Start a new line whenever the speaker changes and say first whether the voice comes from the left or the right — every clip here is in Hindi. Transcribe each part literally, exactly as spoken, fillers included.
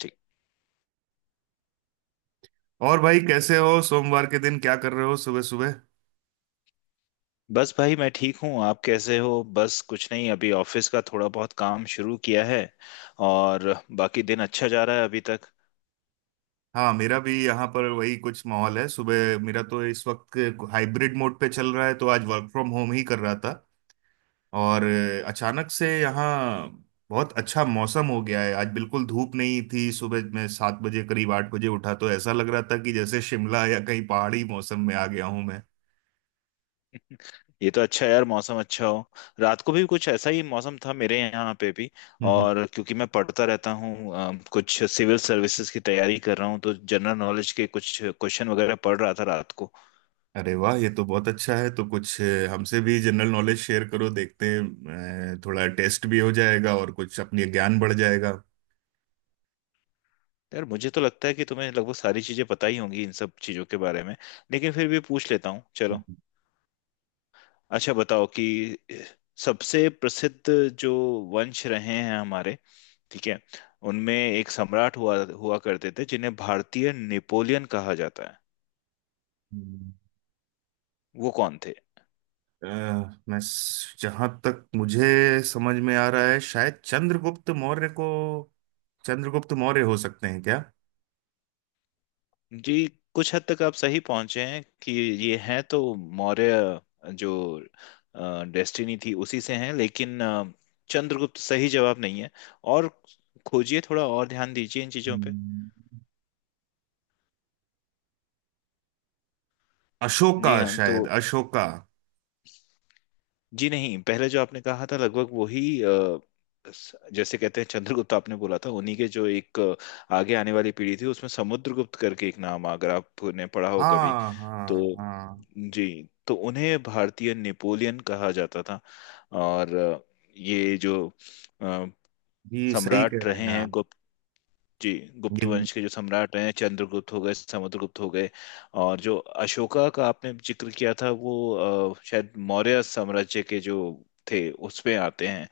left: ठीक।
right: और भाई, कैसे हो? सोमवार के दिन क्या कर रहे हो सुबह सुबह?
left: बस भाई, मैं ठीक हूँ। आप कैसे हो? बस कुछ नहीं, अभी ऑफिस का थोड़ा बहुत काम शुरू किया है और बाकी दिन अच्छा जा रहा है अभी तक।
right: हाँ, मेरा भी यहाँ पर वही कुछ माहौल है। सुबह मेरा तो इस वक्त हाइब्रिड मोड पे चल रहा है, तो आज वर्क फ्रॉम होम ही कर रहा था। और अ, अचानक से यहाँ बहुत अच्छा मौसम हो गया है। आज बिल्कुल धूप नहीं थी। सुबह मैं सात बजे करीब आठ बजे उठा तो ऐसा लग रहा था कि जैसे शिमला या कहीं पहाड़ी मौसम में आ गया हूँ मैं।
left: ये तो अच्छा है यार, मौसम अच्छा हो। रात को भी कुछ ऐसा ही मौसम था मेरे यहाँ पे भी।
right: हम्म, हम्म।
left: और क्योंकि मैं पढ़ता रहता हूँ, अ, कुछ सिविल सर्विसेज की तैयारी कर रहा हूँ, तो जनरल नॉलेज के कुछ क्वेश्चन वगैरह पढ़ रहा था रात को।
right: अरे वाह, ये तो बहुत अच्छा है। तो कुछ अ, हमसे भी जनरल नॉलेज शेयर करो, देखते हैं। अ, थोड़ा टेस्ट भी हो जाएगा और कुछ अपनी ज्ञान बढ़ जाएगा।
left: यार, मुझे तो लगता है कि तुम्हें लगभग सारी चीजें पता ही होंगी इन सब चीजों के बारे में। लेकिन फिर भी पूछ लेता हूँ, चलो। अच्छा बताओ कि सबसे प्रसिद्ध जो वंश रहे हैं हमारे, ठीक है, उनमें एक सम्राट हुआ हुआ करते थे जिन्हें भारतीय नेपोलियन कहा जाता है।
right: हम्म।
left: वो कौन थे?
right: अ, मैं जहां तक मुझे समझ में आ रहा है, शायद चंद्रगुप्त मौर्य को, चंद्रगुप्त मौर्य हो सकते हैं क्या?
left: जी, कुछ हद तक आप सही पहुंचे हैं कि ये हैं तो मौर्य, जो डेस्टिनी थी उसी से हैं, लेकिन अ, चंद्रगुप्त सही जवाब नहीं है। और खोजिए, थोड़ा और ध्यान दीजिए इन चीजों पे।
right: हम्म, अशोका।
left: जी हाँ, तो।
right: शायद अशोका।
left: जी नहीं, पहले जो आपने कहा था लगभग वही अ, स- जैसे कहते हैं चंद्रगुप्त आपने बोला था, उन्हीं के जो एक अ, आगे आने वाली पीढ़ी थी उसमें समुद्रगुप्त करके एक नाम, अगर आपने पढ़ा हो कभी।
right: हाँ हाँ
left: तो
right: हाँ,
left: जी, तो उन्हें भारतीय नेपोलियन कहा जाता था। और अ, ये जो अ,
right: ये सही कह
left: सम्राट
right: रहे
left: रहे
right: हैं
left: हैं।
right: आप।
left: जी, गुप्त
right: ये
left: वंश के जो सम्राट हैं, चंद्रगुप्त हो गए, समुद्रगुप्त हो गए। और जो अशोका का आपने जिक्र किया था वो अ, शायद मौर्य साम्राज्य के जो थे उसमें आते हैं।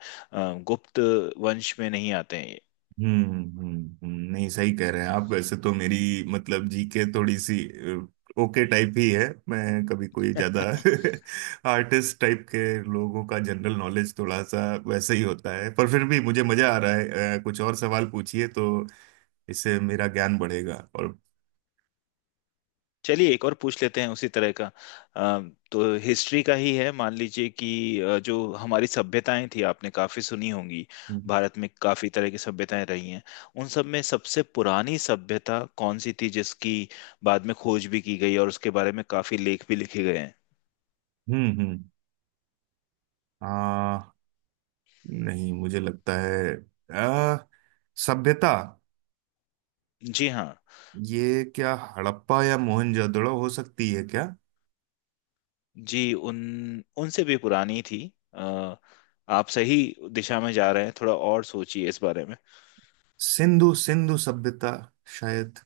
left: अ, गुप्त वंश में नहीं आते हैं ये।
right: हम्म हम्म। हम्म, नहीं सही कह रहे हैं आप। वैसे तो मेरी मतलब जीके थोड़ी सी अ, ओके टाइप ही है। मैं कभी कोई ज्यादा आर्टिस्ट टाइप के लोगों का जनरल नॉलेज थोड़ा सा वैसे ही होता है, पर फिर भी मुझे मजा आ रहा है। अ, कुछ और सवाल पूछिए तो इससे मेरा ज्ञान बढ़ेगा और।
left: चलिए, एक और पूछ लेते हैं उसी तरह का। अ, तो हिस्ट्री का ही है। मान लीजिए कि अ, जो हमारी सभ्यताएं थी, आपने काफी सुनी होंगी। भारत में काफी तरह की सभ्यताएं रही हैं। उन सब में सबसे पुरानी सभ्यता कौन सी थी जिसकी बाद में खोज भी की गई और उसके बारे में काफी लेख भी लिखे गए हैं?
right: हम्म हम्म। आ नहीं, मुझे लगता है आ, सभ्यता,
left: जी हाँ।
right: ये क्या हड़प्पा या मोहनजोदड़ो हो सकती है क्या?
left: जी, उन उनसे भी पुरानी थी। अ, आप सही दिशा में जा रहे हैं, थोड़ा और सोचिए इस बारे में।
right: सिंधु सिंधु सभ्यता शायद।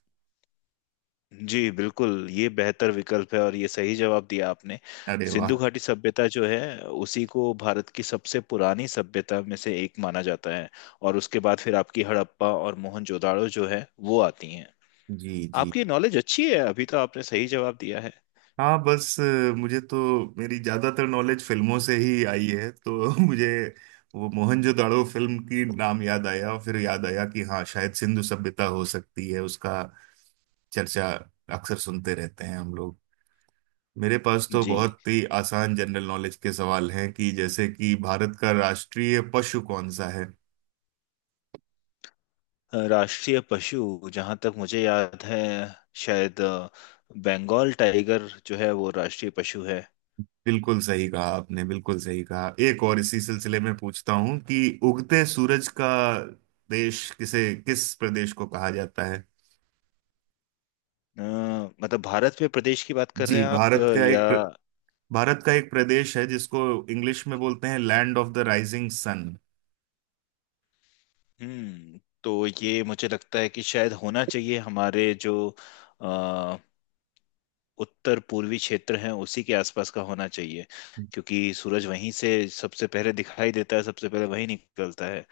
left: जी बिल्कुल, ये बेहतर विकल्प है और ये सही जवाब दिया आपने।
right: अरे
left: सिंधु
right: वाह।
left: घाटी सभ्यता जो है, उसी को भारत की सबसे पुरानी सभ्यता में से एक माना जाता है। और उसके बाद फिर आपकी हड़प्पा और मोहनजोदाड़ो जो है वो आती हैं।
right: जी जी।
left: आपकी नॉलेज अच्छी है, अभी तो आपने सही जवाब दिया है।
right: हाँ बस, अ, मुझे तो मेरी ज्यादातर नॉलेज फिल्मों से ही आई है, तो मुझे वो मोहनजोदाड़ो फिल्म की नाम याद आया और फिर याद आया कि हाँ, शायद सिंधु सभ्यता हो सकती है। उसका चर्चा अक्सर सुनते रहते हैं हम लोग। मेरे पास तो
left: जी,
right: बहुत ही आसान जनरल नॉलेज के सवाल हैं, कि जैसे कि भारत का राष्ट्रीय पशु कौन सा है?
left: अ, राष्ट्रीय पशु जहाँ तक मुझे याद है, शायद अ, बंगाल टाइगर जो है वो राष्ट्रीय पशु है।
right: बिल्कुल सही कहा आपने, बिल्कुल सही कहा। एक और इसी सिलसिले में पूछता हूं कि उगते सूरज का देश किसे किस प्रदेश को कहा जाता है?
left: अ, मतलब भारत में प्रदेश की बात कर रहे
right: जी,
left: हैं आप, अ,
right: भारत का
left: या?
right: एक प्र- भारत का एक प्रदेश है जिसको इंग्लिश में बोलते हैं land of the rising sun.
left: हम्म तो ये मुझे लगता है कि शायद होना चाहिए हमारे जो अ, उत्तर पूर्वी क्षेत्र हैं उसी के आसपास का होना चाहिए। क्योंकि सूरज वहीं से सबसे पहले दिखाई देता है, सबसे पहले वहीं निकलता है।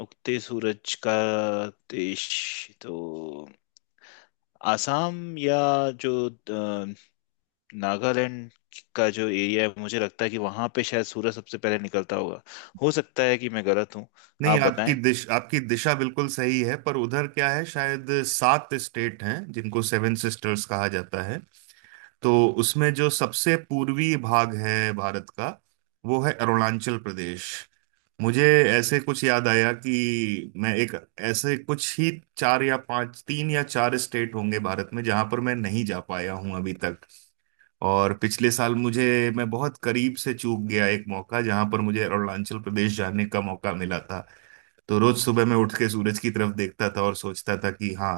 left: उगते सूरज का देश, तो आसाम या जो अ, नागालैंड का जो एरिया है, मुझे लगता है कि वहां पे शायद सूरज सबसे पहले निकलता होगा। हो सकता है कि मैं गलत हूँ।
right: नहीं,
left: आप
right: आपकी
left: बताएं।
right: दिश आपकी दिशा बिल्कुल सही है, पर उधर क्या है, शायद सात स्टेट हैं जिनको सेवन सिस्टर्स कहा जाता है। तो उसमें जो सबसे पूर्वी भाग है भारत का, वो है अरुणाचल प्रदेश। मुझे ऐसे कुछ याद आया कि मैं एक ऐसे कुछ ही चार या पांच, तीन या चार स्टेट होंगे भारत में जहां पर मैं नहीं जा पाया हूं अभी तक। और पिछले साल मुझे मैं बहुत करीब से चूक गया एक मौका, जहां पर मुझे अरुणाचल प्रदेश जाने का मौका मिला था। तो रोज सुबह मैं उठ के सूरज की तरफ देखता था और सोचता था कि हाँ,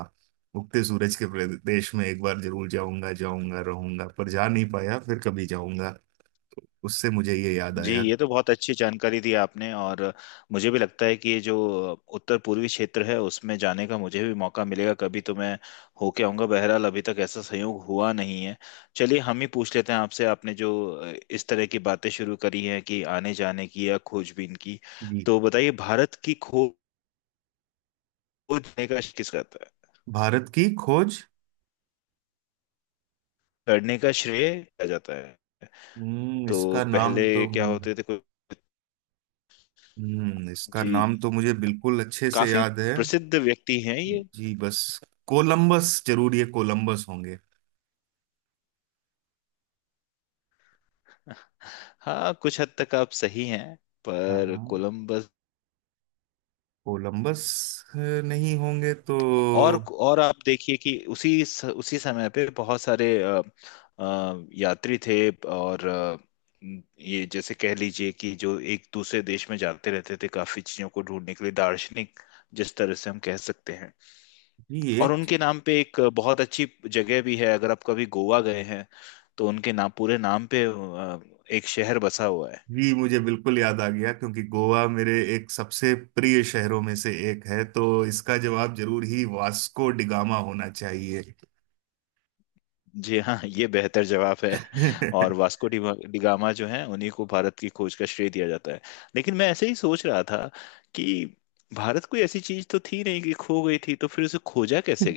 right: उगते सूरज के प्रदेश में एक बार जरूर जाऊंगा जाऊंगा रहूंगा, पर जा नहीं पाया। फिर कभी जाऊंगा। तो उससे मुझे ये याद
left: जी,
right: आया।
left: ये तो बहुत अच्छी जानकारी दी आपने। और मुझे भी लगता है कि ये जो उत्तर पूर्वी क्षेत्र है उसमें जाने का मुझे भी मौका मिलेगा कभी, तो मैं होके आऊंगा। बहरहाल अभी तक ऐसा संयोग हुआ नहीं है। चलिए हम ही पूछ लेते हैं आपसे। आपने जो इस तरह की बातें शुरू करी हैं कि आने जाने की या खोजबीन की।
right: जी,
left: तो बताइए, भारत की खोज करने का किस करता है,
right: भारत की खोज।
left: करने का श्रेय किया जाता है?
right: हम्म
left: तो
right: इसका नाम
left: पहले
right: तो
left: क्या होते थे कुछ?
right: हम्म, इसका नाम
left: जी,
right: तो मुझे बिल्कुल अच्छे से
left: काफी
right: याद है।
left: प्रसिद्ध व्यक्ति हैं ये।
right: जी बस, कोलंबस, जरूर ये कोलंबस होंगे।
left: हाँ, कुछ हद तक आप सही हैं, पर
right: हाँ,
left: कोलंबस।
right: कोलंबस नहीं होंगे तो?
left: और और आप देखिए कि उसी स- उसी समय पे बहुत सारे अ, अ, यात्री थे। और अ, ये जैसे कह लीजिए कि जो एक दूसरे देश में जाते रहते थे काफी चीजों को ढूंढने के लिए, दार्शनिक जिस तरह से हम कह सकते हैं।
right: ये
left: और
right: एक
left: उनके नाम पे एक बहुत अच्छी जगह भी है, अगर आप कभी गोवा गए हैं तो उनके नाम, पूरे नाम पे अ, एक शहर बसा हुआ है।
right: जी, मुझे बिल्कुल याद आ गया, क्योंकि गोवा मेरे एक सबसे प्रिय शहरों में से एक है, तो इसका जवाब जरूर ही वास्को डिगामा होना चाहिए।
left: जी हाँ, ये बेहतर जवाब है। और वास्को डी डिगामा जो है, उन्हीं को भारत की खोज का श्रेय दिया जाता है। लेकिन मैं ऐसे ही सोच रहा था कि भारत कोई ऐसी चीज तो थी नहीं कि खो गई थी, तो फिर उसे खोजा कैसे?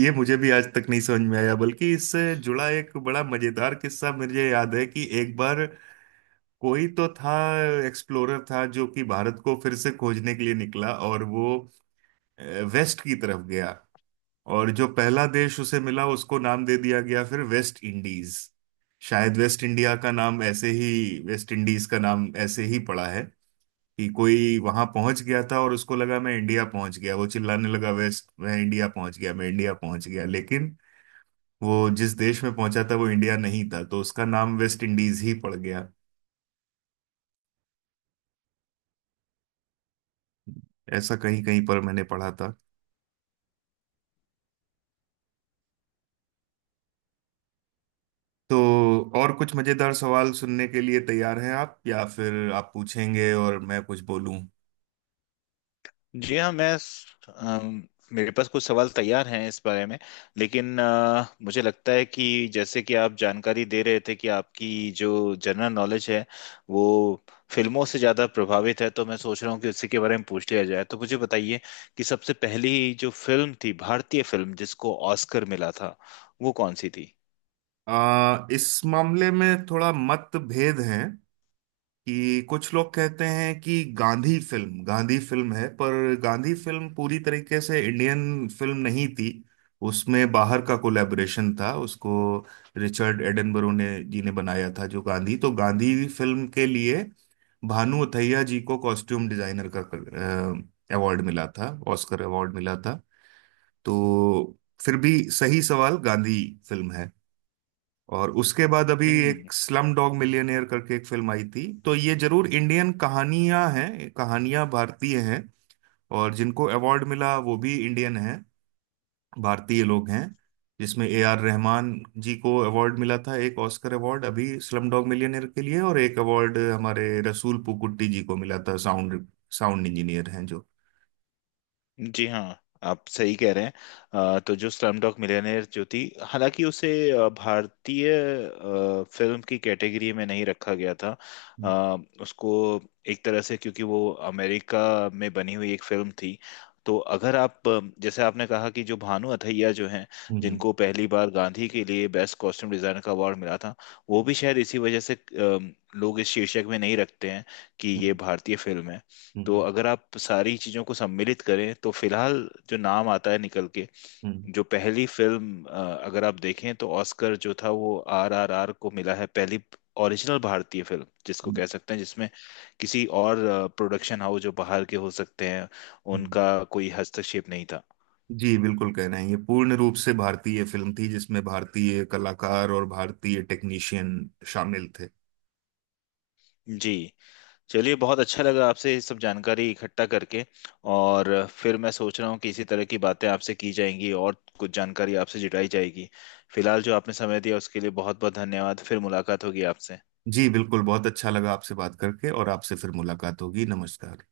right: ये मुझे भी आज तक नहीं समझ में आया। बल्कि इससे जुड़ा एक बड़ा मजेदार किस्सा मुझे याद है, कि एक बार कोई तो था एक्सप्लोरर था जो कि भारत को फिर से खोजने के लिए निकला, और वो अ, वेस्ट की तरफ गया। और जो पहला देश उसे मिला उसको नाम दे दिया गया फिर वेस्ट इंडीज। शायद वेस्ट इंडिया का नाम ऐसे ही वेस्ट इंडीज का नाम ऐसे ही पड़ा है कि कोई वहां पहुंच गया था और उसको लगा मैं इंडिया पहुंच गया। वो चिल्लाने लगा वेस्ट, मैं इंडिया पहुंच गया, मैं इंडिया पहुंच गया। लेकिन वो जिस देश में पहुंचा था, वो इंडिया नहीं था, तो उसका नाम वेस्ट इंडीज ही पड़ गया। ऐसा कहीं कहीं पर मैंने पढ़ा था। तो और कुछ मजेदार सवाल सुनने के लिए तैयार हैं आप, या फिर आप पूछेंगे और मैं कुछ बोलूं?
left: जी हाँ, मैं अम, मेरे पास कुछ सवाल तैयार हैं इस बारे में। लेकिन अ, मुझे लगता है कि जैसे कि आप जानकारी दे रहे थे कि आपकी जो जनरल नॉलेज है वो फिल्मों से ज़्यादा प्रभावित है। तो मैं सोच रहा हूँ कि उसी के बारे में पूछ लिया जाए। तो मुझे बताइए कि सबसे पहली जो फिल्म थी भारतीय फिल्म जिसको ऑस्कर मिला था, वो कौन सी थी?
right: आ, इस मामले में थोड़ा मतभेद है कि कुछ लोग कहते हैं कि गांधी फिल्म, गांधी फिल्म है पर गांधी फिल्म पूरी तरीके से इंडियन फिल्म नहीं थी। उसमें बाहर का कोलैबोरेशन था। उसको रिचर्ड एडनबरो ने जी ने बनाया था जो। गांधी तो गांधी फिल्म के लिए भानु अथैया जी को कॉस्ट्यूम डिजाइनर का अवार्ड मिला था ऑस्कर अवार्ड मिला था। तो फिर भी सही सवाल गांधी फिल्म है। और उसके बाद अभी
left: हम्म।
right: एक स्लम डॉग मिलियनेयर करके एक फिल्म आई थी, तो ये जरूर इंडियन कहानियां हैं, कहानियां भारतीय हैं। और जिनको अवार्ड मिला वो भी इंडियन हैं, भारतीय लोग हैं। जिसमें ए आर रहमान जी को अवार्ड मिला था, एक ऑस्कर अवार्ड, अभी स्लम डॉग मिलियनेयर के लिए। और एक अवार्ड हमारे रसूल पुकुट्टी जी को मिला था, साउंड साउंड इंजीनियर हैं जो।
left: जी हाँ, आप सही कह रहे हैं। अ, तो जो स्लमडॉग मिलियनेयर जो थी, हालांकि उसे अ, भारतीय अ, फिल्म की कैटेगरी में नहीं रखा गया था।
right: हम्म
left: अ, उसको एक तरह से, क्योंकि वो अमेरिका में बनी हुई एक फिल्म थी। तो अगर आप अ, जैसे आपने कहा कि जो भानु अथैया जो हैं,
right: हम्म
left: जिनको पहली बार गांधी के लिए बेस्ट कॉस्ट्यूम डिजाइनर का अवार्ड मिला था, वो भी शायद इसी वजह से अ, लोग इस शीर्षक में नहीं रखते हैं कि ये
right: हम्म
left: भारतीय फिल्म है।
right: हम्म
left: तो
right: हम्म
left: अगर आप सारी चीजों को सम्मिलित करें तो फिलहाल जो नाम आता है निकल के,
right: हम्म,
left: जो पहली फिल्म, अ, अगर आप देखें तो ऑस्कर जो था वो आर आर आर को मिला है। पहली ओरिजिनल भारतीय फिल्म जिसको
right: हम्म,
left: कह सकते हैं, जिसमें किसी और प्रोडक्शन हाउस जो बाहर के हो सकते हैं,
right: हम्म।
left: उनका कोई हस्तक्षेप नहीं था।
right: जी बिल्कुल कह रहे हैं, ये पूर्ण रूप से भारतीय फिल्म थी जिसमें भारतीय कलाकार और भारतीय टेक्नीशियन शामिल थे।
left: जी। चलिए, बहुत अच्छा लगा आपसे ये सब जानकारी इकट्ठा करके। और फिर मैं सोच रहा हूँ कि इसी तरह की बातें आपसे की जाएंगी और कुछ जानकारी आपसे जुटाई जाएगी। फिलहाल जो आपने समय दिया उसके लिए बहुत बहुत धन्यवाद। फिर मुलाकात होगी आपसे।
right: जी बिल्कुल, बहुत अच्छा लगा आपसे बात करके, और आपसे फिर मुलाकात होगी। नमस्कार।